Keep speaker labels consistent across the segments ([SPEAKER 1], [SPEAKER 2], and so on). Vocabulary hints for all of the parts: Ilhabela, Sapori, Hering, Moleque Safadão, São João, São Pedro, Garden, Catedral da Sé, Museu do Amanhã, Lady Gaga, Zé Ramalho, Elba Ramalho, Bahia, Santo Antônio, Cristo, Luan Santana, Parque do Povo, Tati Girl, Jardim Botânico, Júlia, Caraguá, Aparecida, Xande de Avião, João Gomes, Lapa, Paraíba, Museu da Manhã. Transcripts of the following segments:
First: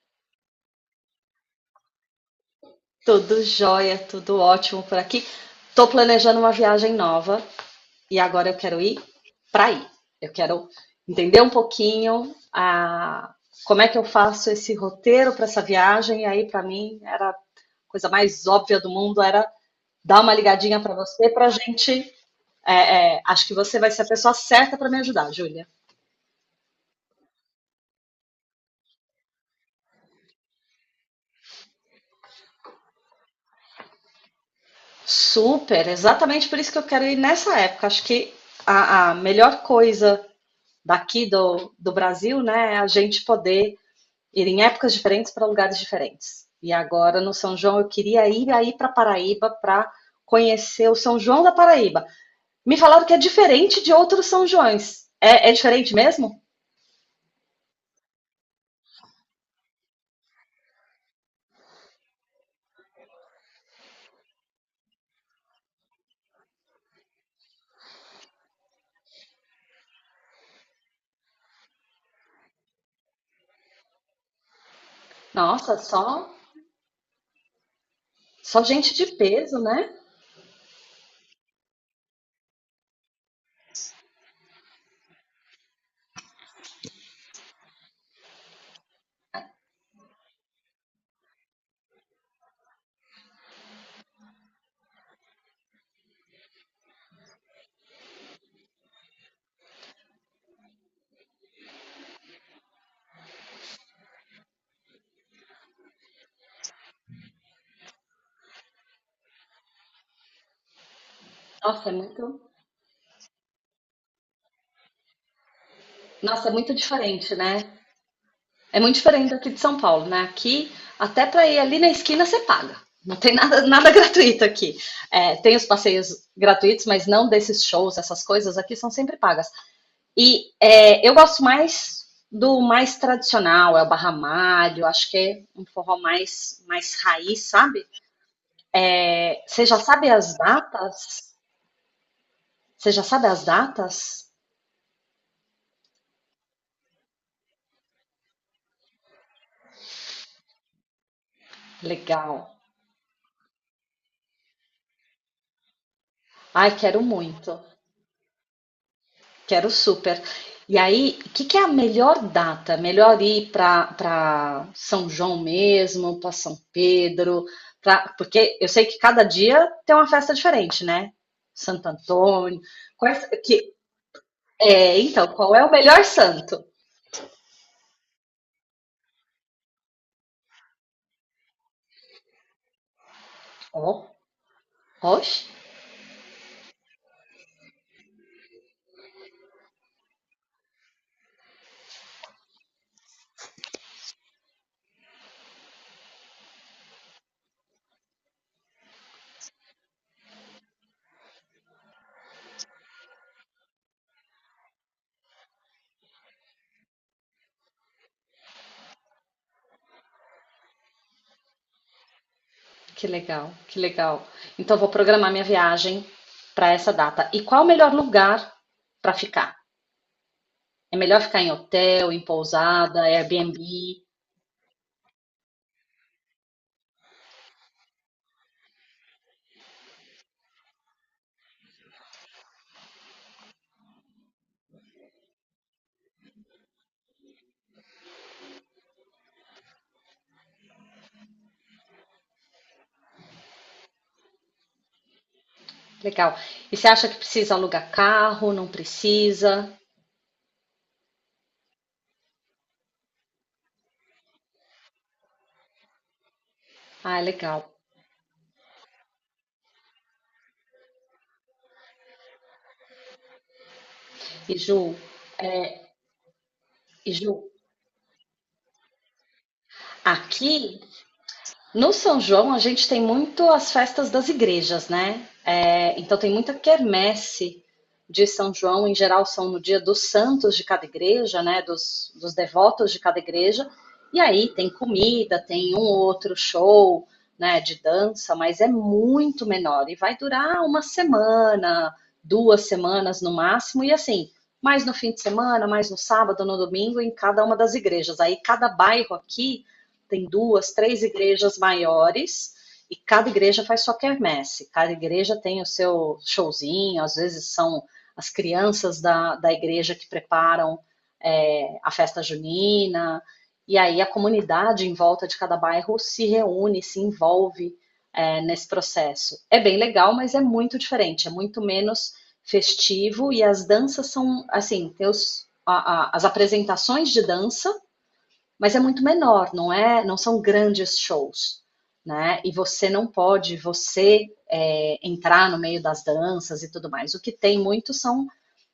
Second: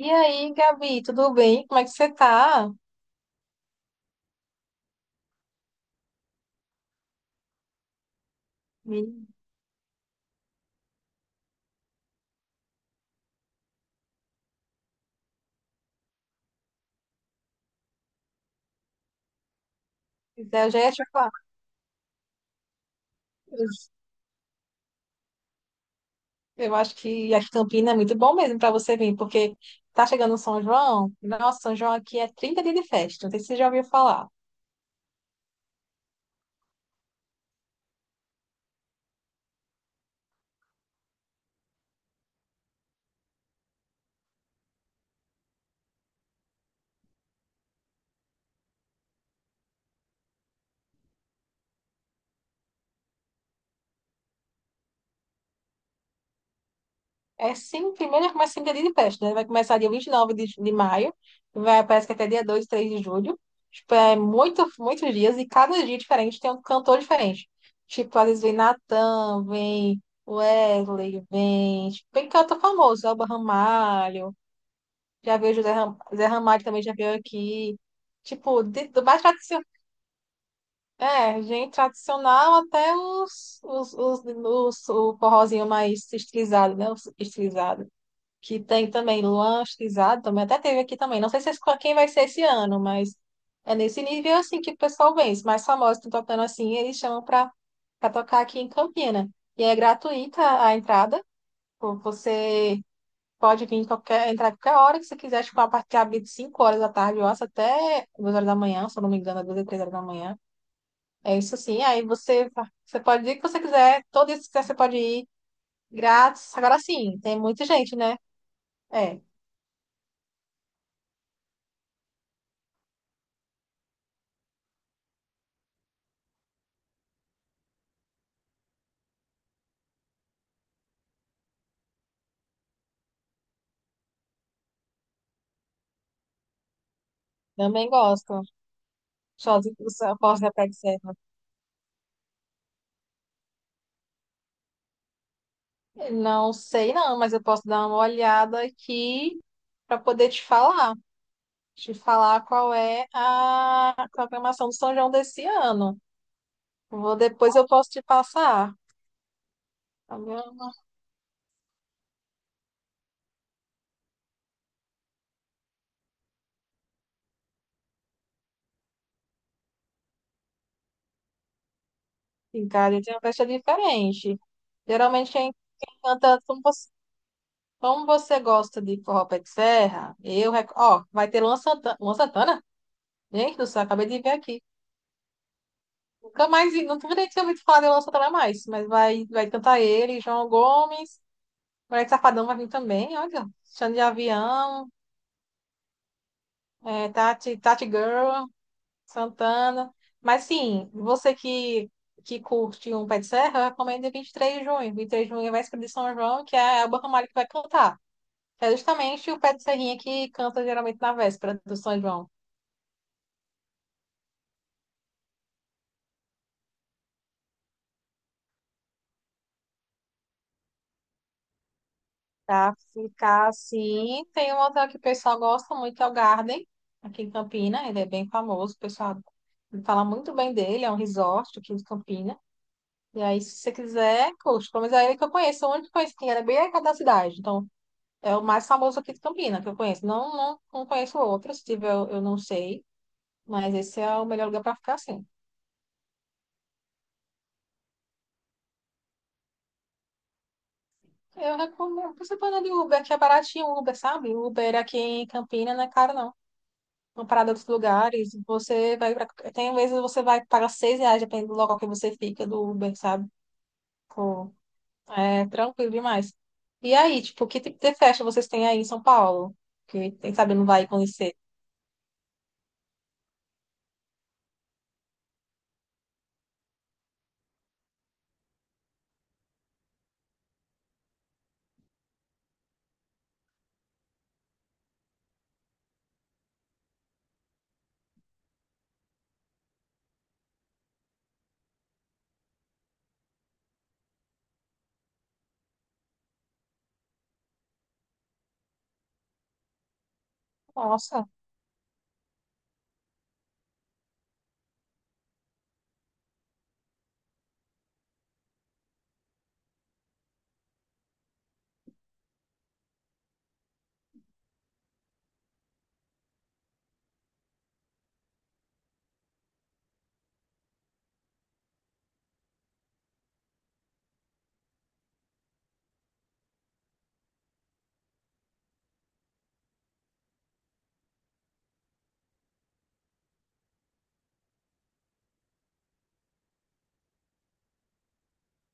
[SPEAKER 1] E aí, Gabi, tudo bem? Como é que você tá?
[SPEAKER 2] Tudo jóia, tudo ótimo por aqui. Tô planejando uma viagem nova e agora eu quero ir
[SPEAKER 1] Me-
[SPEAKER 2] para aí. Eu quero entender um pouquinho a como é que eu faço esse roteiro para essa viagem e aí para mim era a coisa mais óbvia do mundo era dar uma
[SPEAKER 1] Eu já
[SPEAKER 2] ligadinha
[SPEAKER 1] ia
[SPEAKER 2] para
[SPEAKER 1] te
[SPEAKER 2] você
[SPEAKER 1] falar.
[SPEAKER 2] para a gente. Acho que
[SPEAKER 1] Eu
[SPEAKER 2] você vai ser a pessoa certa para me ajudar, Júlia.
[SPEAKER 1] eu acho que a Campina é muito bom mesmo para você vir, porque tá chegando o São João. Nossa, São João aqui é 30 dias de festa. Não sei se você já ouviu falar.
[SPEAKER 2] Super, exatamente por isso que eu quero ir nessa época. Acho que a melhor coisa daqui do Brasil, né, a gente poder ir em épocas diferentes para lugares diferentes. E agora no São João eu queria ir aí para Paraíba para conhecer o São João da Paraíba. Me falaram que é diferente de outros São Joões. É diferente mesmo?
[SPEAKER 1] É sim, primeiro começa em dia de festa, né? Vai começar dia 29 de maio, vai, parece que até dia 2, 3 de julho. Tipo, é muito, muitos dias, e cada dia diferente tem um cantor diferente. Tipo, às vezes vem Natan, vem Wesley, vem, tipo, vem cantor famoso, Elba Ramalho, já veio
[SPEAKER 2] Nossa,
[SPEAKER 1] Zé
[SPEAKER 2] só
[SPEAKER 1] Ramalho também já veio aqui. Tipo,
[SPEAKER 2] só gente
[SPEAKER 1] do
[SPEAKER 2] de
[SPEAKER 1] mais
[SPEAKER 2] peso,
[SPEAKER 1] tradicional,
[SPEAKER 2] né?
[SPEAKER 1] é, gente tradicional até o forrozinho mais estilizado, né? Os estilizado que tem também Luan Stizado, também até teve aqui também. Não sei se, quem vai ser esse ano, mas é nesse nível assim que o pessoal vem. Os mais famosos estão tocando assim, eles chamam para tocar aqui em Campina. E é gratuita a entrada. Pô, você pode vir em qualquer, entrar em qualquer hora que você quiser, tipo, a partir de abre de 5 horas da tarde, eu acho, até 2 horas da manhã, se eu não me engano, 2 e 3 horas da manhã. É isso sim.
[SPEAKER 2] Nossa, é muito,
[SPEAKER 1] Você pode ir o que você quiser, todo isso que você quiser, você pode ir
[SPEAKER 2] nossa, é
[SPEAKER 1] grátis.
[SPEAKER 2] muito
[SPEAKER 1] Agora sim,
[SPEAKER 2] diferente,
[SPEAKER 1] tem
[SPEAKER 2] né?
[SPEAKER 1] muita gente, né?
[SPEAKER 2] É muito
[SPEAKER 1] É,
[SPEAKER 2] diferente aqui de São Paulo, né? Aqui, até para ir ali na esquina, você paga. Não tem nada, nada gratuito aqui. É, tem os passeios gratuitos, mas não desses shows, essas coisas aqui são sempre pagas. E eu gosto mais do mais tradicional, é o barramalho, acho que é um forró mais raiz, sabe?
[SPEAKER 1] também gosto.
[SPEAKER 2] É, você
[SPEAKER 1] Sozinho,
[SPEAKER 2] já sabe
[SPEAKER 1] eu
[SPEAKER 2] as
[SPEAKER 1] posso dar para serva.
[SPEAKER 2] datas? Você já sabe as datas?
[SPEAKER 1] Não sei não, mas eu posso dar uma olhada aqui para poder te
[SPEAKER 2] Legal.
[SPEAKER 1] falar qual é a programação do São João desse ano.
[SPEAKER 2] Ai, quero
[SPEAKER 1] Vou, depois
[SPEAKER 2] muito.
[SPEAKER 1] eu posso te passar.
[SPEAKER 2] Quero
[SPEAKER 1] Tá
[SPEAKER 2] super.
[SPEAKER 1] bom?
[SPEAKER 2] E aí, o que, que é a melhor data? Melhor ir para São João mesmo, para São Pedro, porque eu sei que cada dia tem uma festa diferente, né? Santo Antônio.
[SPEAKER 1] Em cada tem uma
[SPEAKER 2] Quais,
[SPEAKER 1] festa
[SPEAKER 2] que,
[SPEAKER 1] diferente.
[SPEAKER 2] então,
[SPEAKER 1] Geralmente quem
[SPEAKER 2] qual é o melhor
[SPEAKER 1] canta
[SPEAKER 2] santo?
[SPEAKER 1] como você gosta de forró pé de serra, eu, ó, vai ter Luan Santana, Luan Santana? Gente do céu, acabei
[SPEAKER 2] Oh,
[SPEAKER 1] de ver aqui.
[SPEAKER 2] oxe,
[SPEAKER 1] Nunca mais, não nem tinha ouvido falar de Luan Santana mais, mas vai, vai cantar ele, João Gomes, Moleque Safadão vai vir também, olha, Xande de Avião, é, Tati Girl, Santana. Mas sim, que curte um pé de serra, eu recomendo 23 de junho. Vinte e três de junho vai ser de São João, que é a Elba Ramalho que vai cantar. É justamente o pé de serrinha que canta geralmente na véspera do São João.
[SPEAKER 2] que legal, que legal. Então, vou programar minha viagem para essa data. E qual é o melhor lugar para ficar? É melhor ficar em hotel, em
[SPEAKER 1] Pra
[SPEAKER 2] pousada,
[SPEAKER 1] ficar
[SPEAKER 2] Airbnb?
[SPEAKER 1] assim. Tem um hotel que o pessoal gosta muito, é o Garden, aqui em Campina. Ele é bem famoso, o pessoal fala muito bem dele. É um resort aqui de Campina. E aí, se você quiser, curte. Pelo menos é ele que eu conheço. O único que eu conheço que era bem aqui da cidade. Então, é o mais famoso aqui de Campina que eu conheço. Não conheço outro. Se tiver, eu não sei. Mas esse é o melhor lugar para ficar assim.
[SPEAKER 2] Legal. E você acha que precisa alugar carro? Não precisa?
[SPEAKER 1] Eu recomendo. Você pode andar de Uber, que é baratinho o Uber, sabe? Uber aqui em Campina não é caro, não.
[SPEAKER 2] Ah,
[SPEAKER 1] Uma parada dos
[SPEAKER 2] legal.
[SPEAKER 1] lugares, você vai pra... tem vezes você vai pagar seis reais, dependendo do local que você fica, do Uber, sabe? Pô,
[SPEAKER 2] E Ju,
[SPEAKER 1] é tranquilo demais. E
[SPEAKER 2] e
[SPEAKER 1] aí,
[SPEAKER 2] Ju,
[SPEAKER 1] tipo, que tipo de festa vocês têm aí em São Paulo? Que quem sabe não
[SPEAKER 2] aqui
[SPEAKER 1] vai conhecer.
[SPEAKER 2] no São João, a gente tem muito as festas das igrejas, né? É, então, tem muita quermesse de São João. Em geral, são no dia dos santos de cada igreja, né? Dos devotos de cada igreja. E aí tem comida, tem um outro show, né? De dança, mas é muito menor. E vai durar uma semana, 2 semanas no máximo. E assim, mais no fim de semana, mais no sábado, no domingo, em cada uma das igrejas. Aí, cada bairro aqui tem duas, três
[SPEAKER 1] Nossa,
[SPEAKER 2] igrejas maiores e cada igreja faz sua quermesse, cada igreja tem o seu showzinho, às vezes são as crianças da igreja que preparam a festa junina, e aí a comunidade em volta de cada bairro se reúne, se envolve nesse processo. É bem legal, mas é muito diferente, é muito menos festivo, e as danças são, assim, tem as apresentações de dança mas é muito menor, não é? Não são grandes shows, né? E você não pode, você entrar no meio das danças e tudo mais. O que tem muito são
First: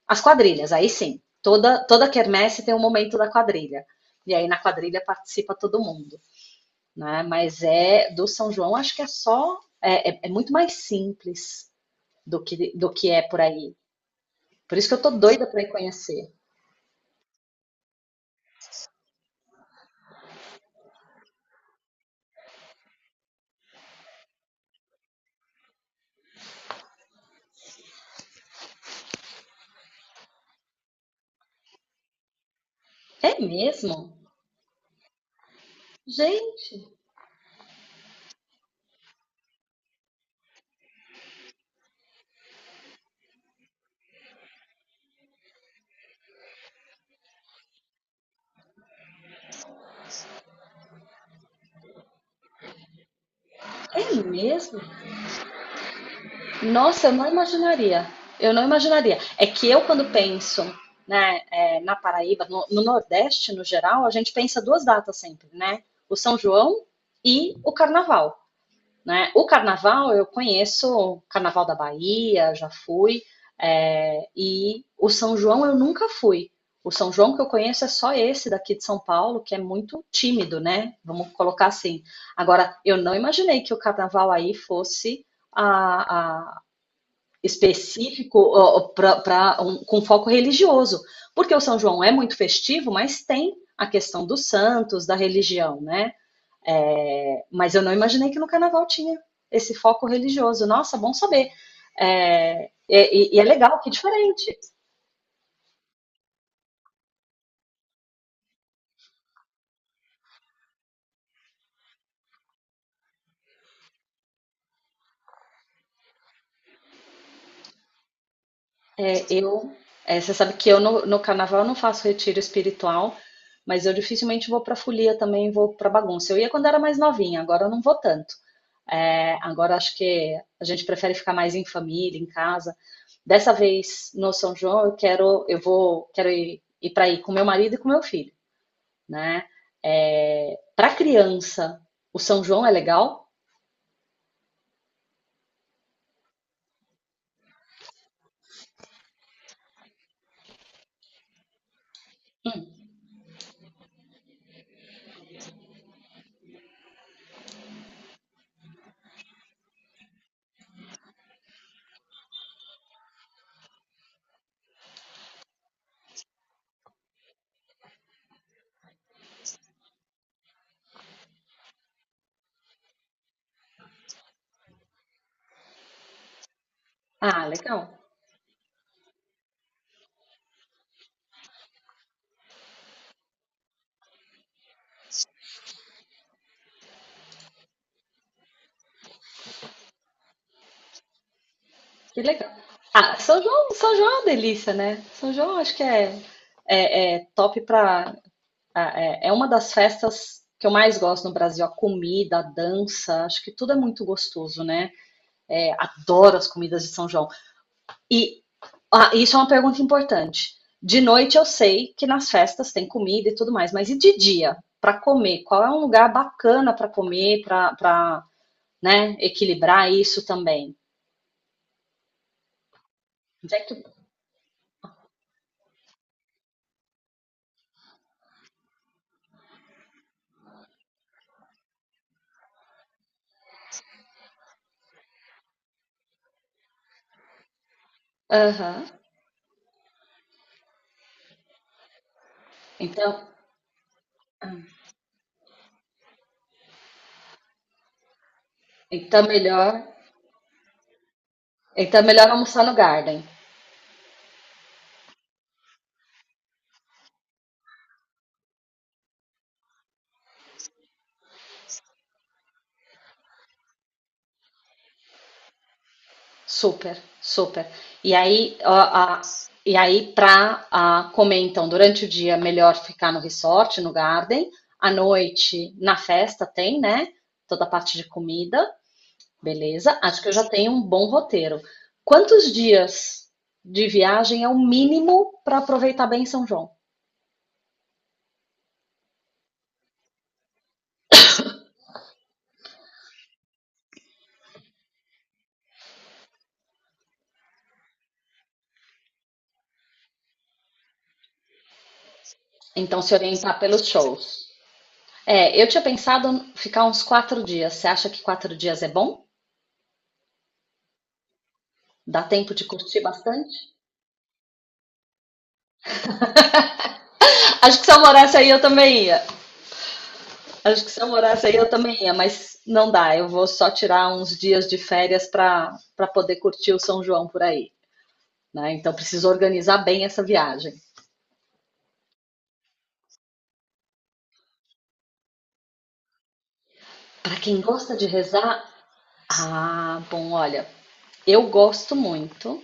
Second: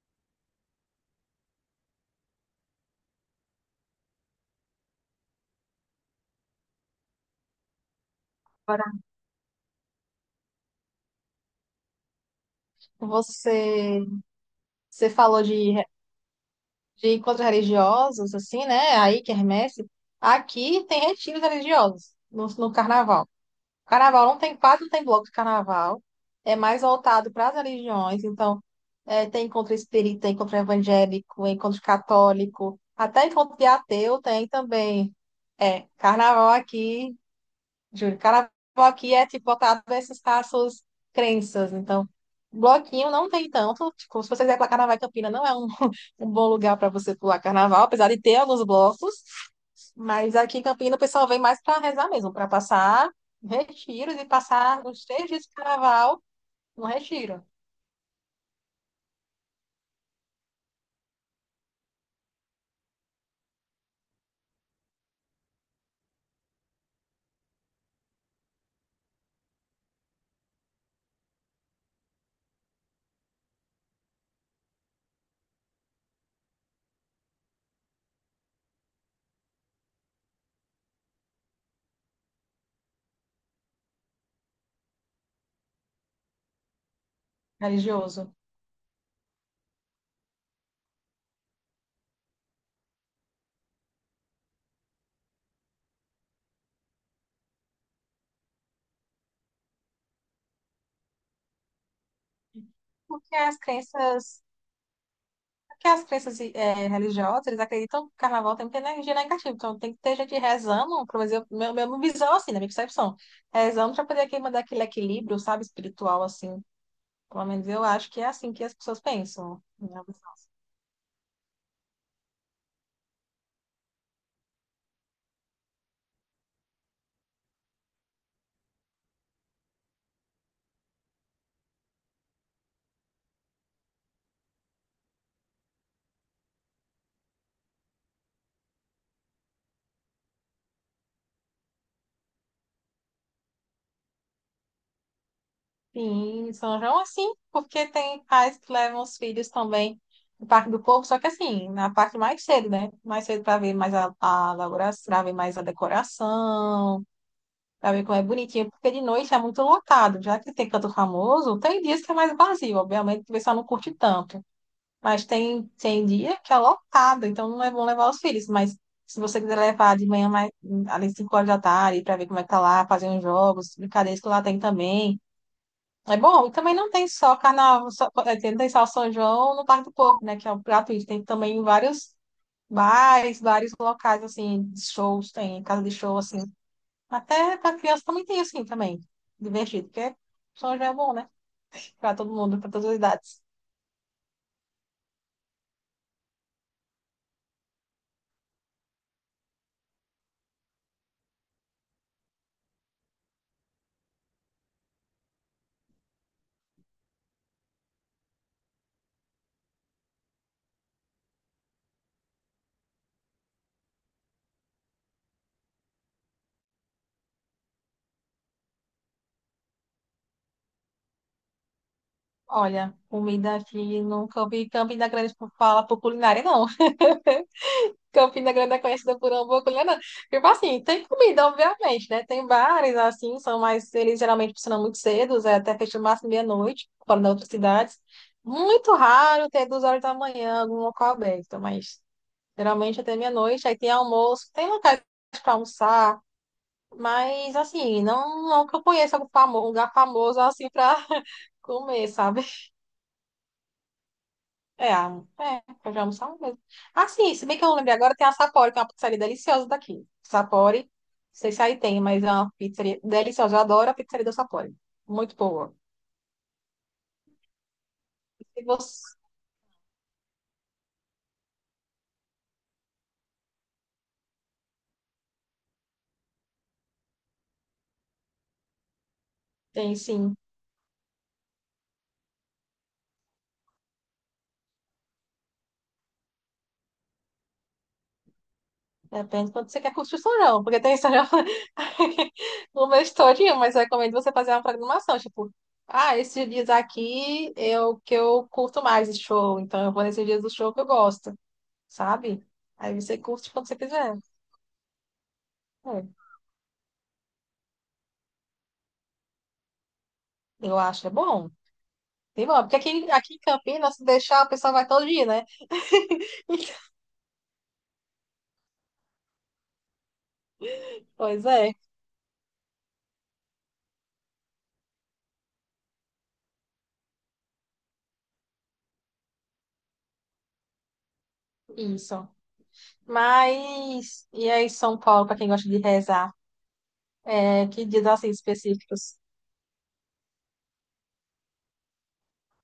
[SPEAKER 2] as quadrilhas. Aí sim, toda quermesse tem um momento da quadrilha. E aí na quadrilha participa todo mundo, né? Mas é do São João,
[SPEAKER 1] agora
[SPEAKER 2] acho que é só muito mais simples do que é por aí.
[SPEAKER 1] você,
[SPEAKER 2] Por isso que eu
[SPEAKER 1] você
[SPEAKER 2] tô
[SPEAKER 1] falou
[SPEAKER 2] doida para ir conhecer.
[SPEAKER 1] de encontros religiosos, assim, né? Aí, quermesse. Aqui tem retiros religiosos no carnaval. Carnaval não tem, quase não tem bloco de carnaval. É mais voltado para as religiões. Então, é, tem encontro espírita, encontro evangélico, encontro católico, até
[SPEAKER 2] É
[SPEAKER 1] encontro de
[SPEAKER 2] mesmo?
[SPEAKER 1] ateu tem também. É, carnaval
[SPEAKER 2] Gente,
[SPEAKER 1] aqui, Júlio, carnaval aqui é tipo voltado para essas casos, crenças. Então, bloquinho não tem tanto. Tipo, se você quiser pular carnaval em Campina, não é um, um bom lugar para você pular carnaval, apesar de ter alguns blocos. Mas aqui em Campinas o pessoal vem mais para rezar mesmo, para passar retiros
[SPEAKER 2] é
[SPEAKER 1] e
[SPEAKER 2] mesmo?
[SPEAKER 1] passar os três dias de carnaval no
[SPEAKER 2] Nossa, eu não
[SPEAKER 1] retiro
[SPEAKER 2] imaginaria. Eu não imaginaria. É que eu, quando penso, né, na Paraíba, no Nordeste, no geral, a gente pensa duas datas sempre, né? O São João e o Carnaval, né? O Carnaval, eu conheço o Carnaval da Bahia, já fui, e o São João eu nunca fui. O São João que eu conheço é só esse daqui de São Paulo, que é muito tímido, né? Vamos colocar assim. Agora, eu não imaginei que o carnaval aí fosse a, a,
[SPEAKER 1] religioso.
[SPEAKER 2] específico, ó, com foco religioso, porque o São João é muito festivo, mas tem a questão dos santos, da religião, né? É, mas eu não imaginei que no carnaval tinha esse foco religioso. Nossa, bom saber. É, e,
[SPEAKER 1] Porque
[SPEAKER 2] e- e é
[SPEAKER 1] as
[SPEAKER 2] legal, que é
[SPEAKER 1] crenças,
[SPEAKER 2] diferente.
[SPEAKER 1] porque as crenças religiosas, eles acreditam que o carnaval tem muita energia negativa. Então tem que ter gente rezando, pelo menos meu visão assim, na minha percepção. Rezando para poder aqui mandar aquele equilíbrio, sabe, espiritual assim. Pelo menos eu acho que é assim que as pessoas
[SPEAKER 2] É,
[SPEAKER 1] pensam, né?
[SPEAKER 2] você sabe que eu no carnaval não faço retiro espiritual, mas eu dificilmente vou para folia também, vou para bagunça. Eu ia quando era mais novinha, agora eu não vou tanto. É, agora acho que a gente prefere ficar mais em família, em casa. Dessa vez no São João eu quero, eu vou, quero ir, ir para ir com meu marido e com meu filho, né? É, para criança, o São João é legal?
[SPEAKER 1] Sim, São João assim, porque tem pais que levam os filhos também no Parque do Povo, só que assim, na parte mais cedo, né? Mais cedo para ver mais a elaboração, para ver mais a decoração, para ver como é bonitinho, porque de noite é muito lotado, já que tem canto famoso, tem dias que é mais vazio, obviamente que o pessoal não curte tanto, mas tem, tem dia que é lotado, então não é bom levar os filhos, mas se você quiser levar de manhã mais, ali 5 horas da tarde, para ver como é que tá lá, fazer uns jogos, brincadeiras que lá tem também é bom, e também não tem só
[SPEAKER 2] Ah, legal.
[SPEAKER 1] carnaval, não tem só São João no Parque do Povo, né? Que é um gratuito. Tem também vários bares, vários locais, assim, de shows, tem casa de show, assim. Até para criança também tem, assim, também. Divertido, porque São João é bom, né? Para
[SPEAKER 2] Que
[SPEAKER 1] todo
[SPEAKER 2] legal.
[SPEAKER 1] mundo, para todas as
[SPEAKER 2] Ah, São
[SPEAKER 1] idades.
[SPEAKER 2] João, São João é uma delícia, né? São João acho que é top pra. Ah, É uma das festas que eu mais gosto no Brasil. A comida, a dança, acho que tudo é muito gostoso, né? É, adoro as comidas de São João. E ah, isso é uma pergunta importante. De noite eu sei que nas festas tem comida e tudo mais, mas e de dia? Pra comer? Qual é um lugar bacana pra comer, né, equilibrar isso também?
[SPEAKER 1] Olha,
[SPEAKER 2] Onde
[SPEAKER 1] comida
[SPEAKER 2] é que-
[SPEAKER 1] aqui, nunca ouvi Campina Grande por fala por culinária, não. Campina Grande é conhecida por hambúrguer, não. Tipo assim, tem comida, obviamente, né? Tem bares, assim, são mais... Eles geralmente funcionam muito cedo, é, até fecham no máximo meia-noite, fora das outras cidades.
[SPEAKER 2] Aham.
[SPEAKER 1] Muito raro ter duas horas da manhã algum local aberto, mas geralmente até
[SPEAKER 2] Então.
[SPEAKER 1] meia-noite. Aí tem almoço, tem locais para almoçar, mas, assim, não que eu conheça
[SPEAKER 2] Então
[SPEAKER 1] algum um
[SPEAKER 2] melhor,
[SPEAKER 1] lugar famoso, assim, para
[SPEAKER 2] então
[SPEAKER 1] comer,
[SPEAKER 2] melhor
[SPEAKER 1] sabe?
[SPEAKER 2] almoçar no Garden.
[SPEAKER 1] Pode almoçar uma vez. Ah, sim, se bem que eu não lembrei agora, tem a Sapori, que é uma pizzaria deliciosa daqui. Sapori, não sei se aí tem, mas é uma pizzaria deliciosa. Eu adoro a pizzaria da Sapori. Muito boa.
[SPEAKER 2] Super, super. E aí,
[SPEAKER 1] E
[SPEAKER 2] ó,
[SPEAKER 1] você
[SPEAKER 2] a- e aí, para comer então durante o dia melhor ficar no resort, no Garden. À noite na festa tem, né? Toda a parte de comida,
[SPEAKER 1] tem,
[SPEAKER 2] beleza? Acho que eu
[SPEAKER 1] sim.
[SPEAKER 2] já tenho um bom roteiro. Quantos dias de viagem é o mínimo para aproveitar bem São João?
[SPEAKER 1] Depende de quanto você quer curtir o restaurante, porque tem restaurante no mês todinho, mas eu recomendo você fazer uma programação, tipo, ah, esses dias aqui é o que eu curto mais de show, então eu vou nesses dias do show que eu gosto, sabe? Aí
[SPEAKER 2] Então se
[SPEAKER 1] você curte
[SPEAKER 2] orientar
[SPEAKER 1] quando você
[SPEAKER 2] pelos
[SPEAKER 1] quiser.
[SPEAKER 2] shows. É, eu tinha
[SPEAKER 1] É,
[SPEAKER 2] pensado ficar uns 4 dias. Você acha que 4 dias é bom?
[SPEAKER 1] eu acho, é bom.
[SPEAKER 2] Dá tempo
[SPEAKER 1] Demora,
[SPEAKER 2] de
[SPEAKER 1] porque
[SPEAKER 2] curtir
[SPEAKER 1] aqui em
[SPEAKER 2] bastante?
[SPEAKER 1] Campinas, se deixar, o pessoal vai todo dia, né?
[SPEAKER 2] Acho que se eu morasse aí eu também ia. Acho que se eu
[SPEAKER 1] Pois
[SPEAKER 2] morasse aí eu
[SPEAKER 1] é,
[SPEAKER 2] também ia, mas não dá. Eu vou só tirar uns dias de férias para poder curtir o São João por aí, né? Então preciso organizar bem essa viagem.
[SPEAKER 1] isso. Mas, e aí, São Paulo, para quem gosta de rezar?
[SPEAKER 2] Para quem
[SPEAKER 1] É, que
[SPEAKER 2] gosta de
[SPEAKER 1] dias assim
[SPEAKER 2] rezar,
[SPEAKER 1] específicos?
[SPEAKER 2] ah, bom, olha, eu gosto muito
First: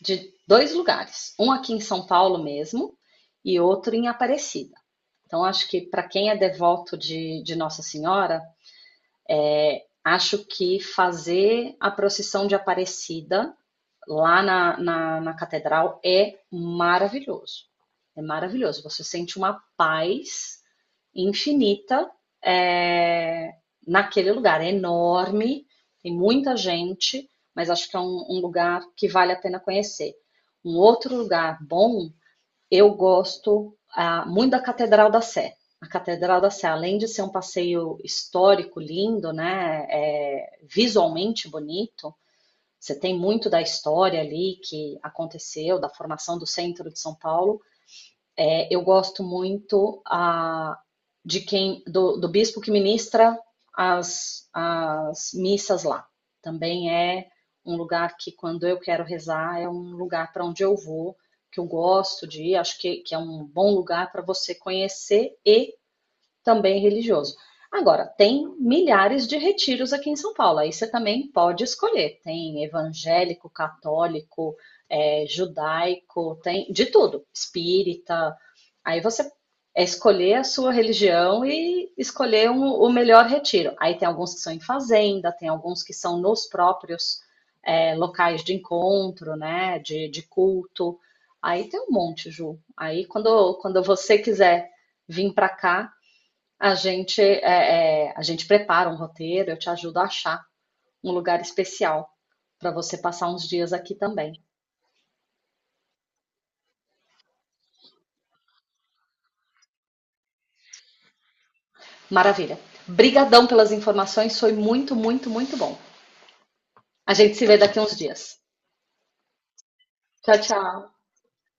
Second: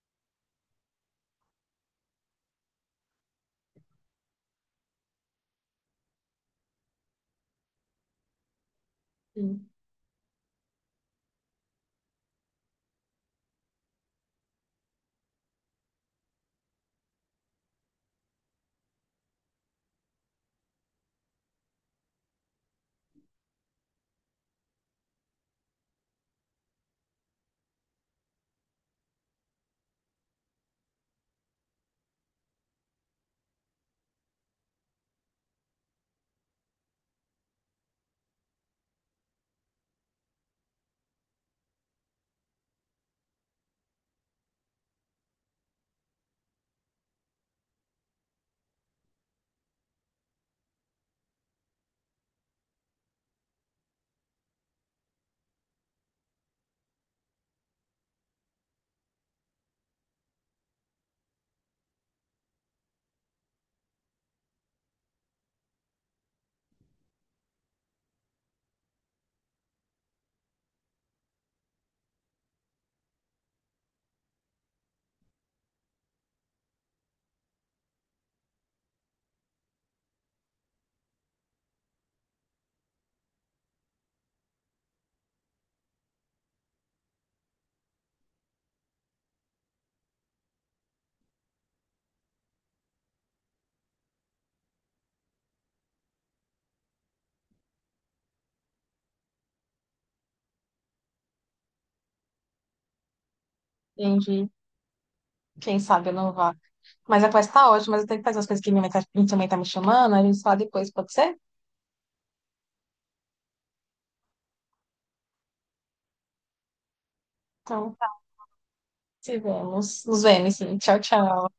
[SPEAKER 2] de dois lugares, um aqui em São Paulo mesmo e outro em Aparecida. Então acho que para quem é devoto de Nossa Senhora,
[SPEAKER 1] Sim,
[SPEAKER 2] acho que fazer a procissão de Aparecida lá na catedral é maravilhoso. É maravilhoso. Você sente uma paz infinita é, naquele lugar. É enorme, tem muita gente, mas acho que é um lugar que vale a pena conhecer. Um outro lugar bom eu gosto, ah, muito da Catedral da Sé. A Catedral da Sé, além de ser um passeio histórico lindo, né, é visualmente bonito, você tem muito da história ali que aconteceu, da formação do centro de São Paulo, eu gosto muito a, de quem do, do bispo que ministra as missas lá. Também é um lugar que, quando eu quero rezar, é um lugar para onde eu vou, que eu gosto de ir. Acho que é um bom lugar para você conhecer e também religioso. Agora, tem milhares de retiros aqui em São Paulo, aí você também pode escolher. Tem evangélico, católico, judaico, tem de tudo, espírita. Aí você escolher a sua religião e escolher o melhor retiro. Aí tem alguns que são em fazenda, tem alguns que são nos próprios locais de encontro, né, de culto. Aí tem um monte, Ju. Aí quando você quiser vir para cá, a gente prepara um roteiro, eu te ajudo a achar um lugar especial para você passar uns dias aqui também.
[SPEAKER 1] entendi. Quem sabe eu não vá. Mas a conversa tá ótima, mas eu tenho que fazer as coisas que minha mãe tá me chamando, a gente fala depois, pode ser?
[SPEAKER 2] Maravilha. Brigadão pelas informações, foi muito, muito, muito bom. A gente se vê daqui a
[SPEAKER 1] Então,
[SPEAKER 2] uns
[SPEAKER 1] tá,
[SPEAKER 2] dias.
[SPEAKER 1] se vemos. Nos
[SPEAKER 2] Tchau,
[SPEAKER 1] vemos, sim.
[SPEAKER 2] tchau.
[SPEAKER 1] Tchau, tchau.